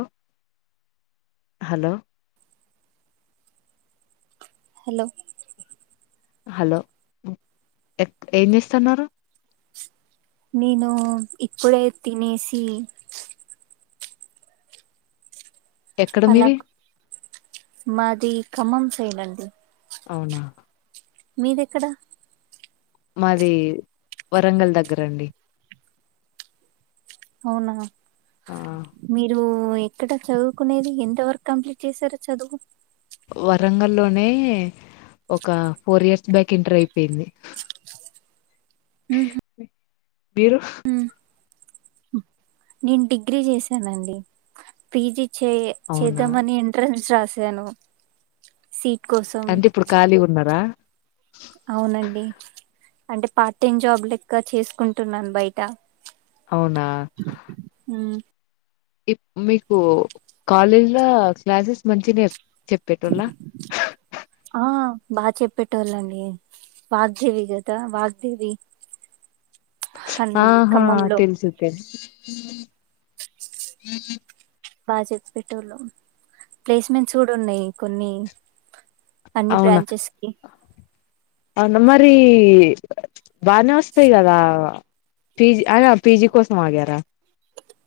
ఓ hello hello hello ఎ ఏం చేస్తన్నారు నేను ఇప్పుడే తినేసి ఎక్కడ అలా మీది మాది ఖమ్మం సైడండి అవునా మీది ఎక్కడ మాది వరంగల్ దగ్గరండి అవునా ఆ మీరు ఓ ఎక్కడ చదువుకునేది ఎంత వర్క్ కంప్లీట్ చేసారో చదువు వరంగల్లోనే ఒక ఫోర్ ఇయర్స్ బ్యాక్ ఇంటర్ అయిపోయింది మీరు నేను డిగ్రీ చేశానండి పీజి చే అవునా చేద్దామని ఎంట్రన్స్ రాసాను సి అంటే ఇప్పుడు ఖాళీ ఉన్నారా అవునండి అంటే పార్ట్ టైమ్ జాబ్ లెక్క చేసుకుంటున్నాను బయట అవునా హ్మ్ ఇప్ మీకు కాలేజ్ లో క్లాసెస్ మంచిగనే ఆ బా చెప్ పెట్టోళ్ళండి వాగ్దేవి కదా వాగ్దేవి అన్ ఆహా ఖమ్మంలో తెల్సు తే ఉ బా చెప్ప పెట్టొలు ప్లేస్మెంట్స్ కూడా ఉన్నాయి కొన్ని అన్ని అవునా బ్రాంచెస్ కి అవునా మరి బానే వస్తాయి కదా పీజీ అయినా పీజీ కోసం ఆగారా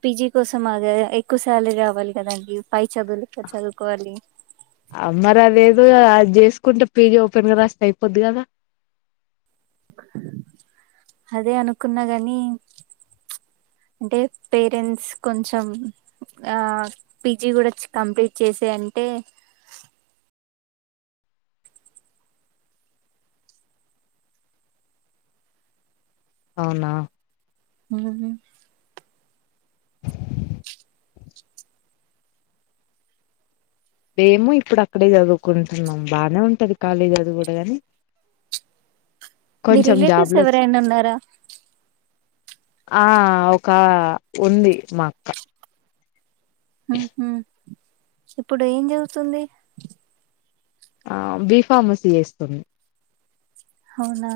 పీజి కోసం ఆగా ఎక్కువ శాలరీ రావాలి కదా పై చదువులు ఇక్కడ చదువుకోవాలి అ మరి అదేదో అది చేసుకుంట పిజీ ఓపెన్గా రాస్తే అయిపోది కదా అదే అనుకున్నా గానీ అంటే పేరెంట్స్ కొంచెం ఆ పీజీ కూడా కంప్లీట్ చేసే టే అ అవునా ఉ మేము ఇప్పుడు అక్కడే చదువుకుంటున్నాం బాగానే ఉంటది కాలేజీ చదువు కూడా గాని మీ కొంచెం జాబ్ రిలేటివ్స్ లో ఎవరైనా ఉన్నారా ఆ ఒక ఉంది మా అక్క ఉహు ఇప్పుడు ఏం చదువుతుంది ఆ బి ఫార్మసీ చేస్తుంది అవునా